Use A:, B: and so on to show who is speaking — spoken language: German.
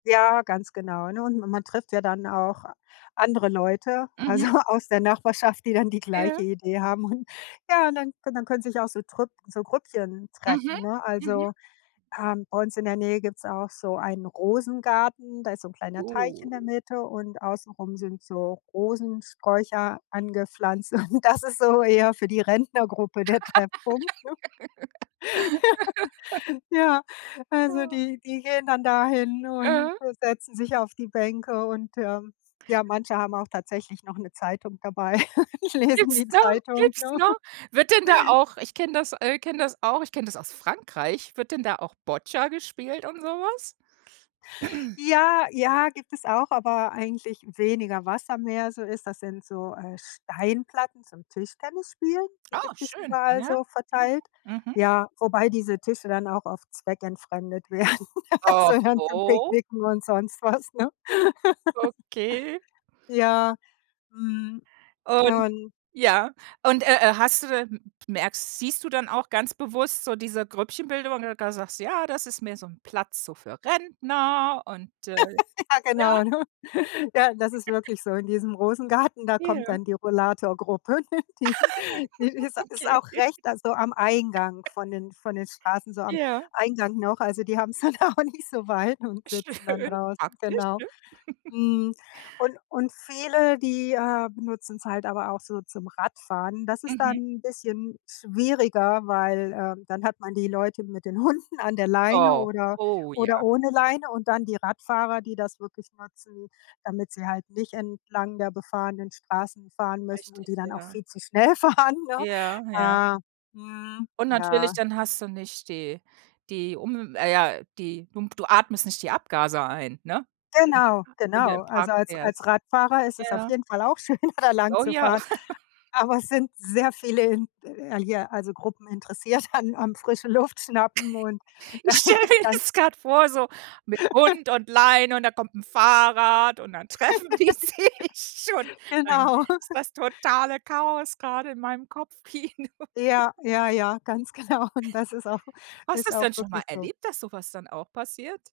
A: Ja, ganz genau, ne? Und ma man trifft ja dann auch andere Leute, also,
B: Mhm.
A: aus der Nachbarschaft, die dann die
B: Ja.
A: gleiche Idee haben hun ja und dann dann können sich auch so Trüpp so Grüppchen
B: Mhm,
A: treffen, ne?
B: mhm.
A: Also, ähm, bei uns in der Nähe gibt's auch so einen Rosengarten, da ist so 'n kleiner Teich in
B: Oh.
A: der Mitte und außen rum sind so Rosensträucher angepflanzt. Und das ist so eher für die Rentnergruppe der Treffpunkt, ne? Ja, also,
B: Ja.
A: die die gehen dann dahin und
B: Mhm.
A: setzen sich auf die Bänke und, ähm, ja, manche haben auch tatsächlich noch 'ne Zeitung dabei, lesen
B: Gibt's
A: die
B: noch?
A: Zeitung,
B: Gibt's
A: ne?
B: noch? Wird denn da auch ich kenne das äh, kenne das auch, ich kenne das aus Frankreich, wird denn da auch Boccia gespielt und so was?
A: Ja, ja, gibt es auch, aber eigentlich weniger Wasser, mehr so ist das sind so, äh, Steinplatten zum Tischtennisspielen, die
B: Oh
A: gibt es
B: schön,
A: überall
B: ja.
A: so
B: Mhm.
A: verteilt.
B: Mhm.
A: Ja, wobei diese Tische dann auch oft zweckentfremdet werden, also, dann zum
B: Oho.
A: Picknicken und sonst was, ne?
B: Okay.
A: Ja, mhm,
B: Und
A: und
B: ja, und, äh, äh, hast du da m merkst siehst du dann auch ganz bewusst so diese Grüppchenbildung, wenn du da sagst: „Ja, das ist mehr so 'n Platz so für Rentner.“ und, äh,
A: Ja,
B: ja?
A: genau, ne? Ja, das ist wirklich so in diesem Rosengarten, da kommt
B: Ja.
A: dann die Rollatorgruppe. Die die ist ist
B: Okay.
A: auch recht also, am Eingang von den, von den Straßen, so am
B: Ja.
A: Eingang noch. Also, die haben's dann auch nicht so weit und sitzen dann
B: Schön,
A: draußen,
B: praktisch,
A: genau.
B: ne?
A: Mhm, und und viele, die, äh, benutzen's halt aber auch so zum Radfahren. Das ist dann
B: Mhm.
A: 'n bisschen schwieriger, weil, äh, dann hat man die Leute mit den Hunden an der Leine
B: Oh.
A: oder
B: Oh,
A: oder
B: ja.
A: ohne Leine und dann die Radfahrer, die das wirklich nutzen, damit sie halt nicht entlang der befahrenen Straßen fahren müssen und
B: Richtig,
A: die dann auch
B: ja.
A: viel zu schnell fahren, ne?
B: Ja, ja.
A: Äh, mhm,
B: Und natürlich,
A: ja.
B: dann hast du nicht die die um äh, ja, die humf du atmest nicht die Abgase ein, ne? [unintelligible]
A: Genau,
B: wenn du im
A: genau.
B: Park
A: Also, als als
B: fährst.
A: Radfahrer ist es auf
B: Ja.
A: jeden Fall auch schön, da lang
B: Oh
A: zu
B: ja.
A: fahren. Aber es sind sehr viele in l hier, also, Gruppen interessiert an am frische Luft schnappen und da
B: Ich stelle mir
A: kann
B: das gerade vor so mit Hund und Leine und da kommt 'n Fahrrad und dann treffen die sich schon. Dann
A: Genau.
B: ist das totale Chaos gerade in meinem Kopfkino.
A: Ja. Ja, ja, ganz genau. Und das ist auch
B: Hast du
A: ist
B: das
A: auch
B: denn schon
A: wirklich
B: mal
A: so.
B: erlebt, dass so was dann auch passiert?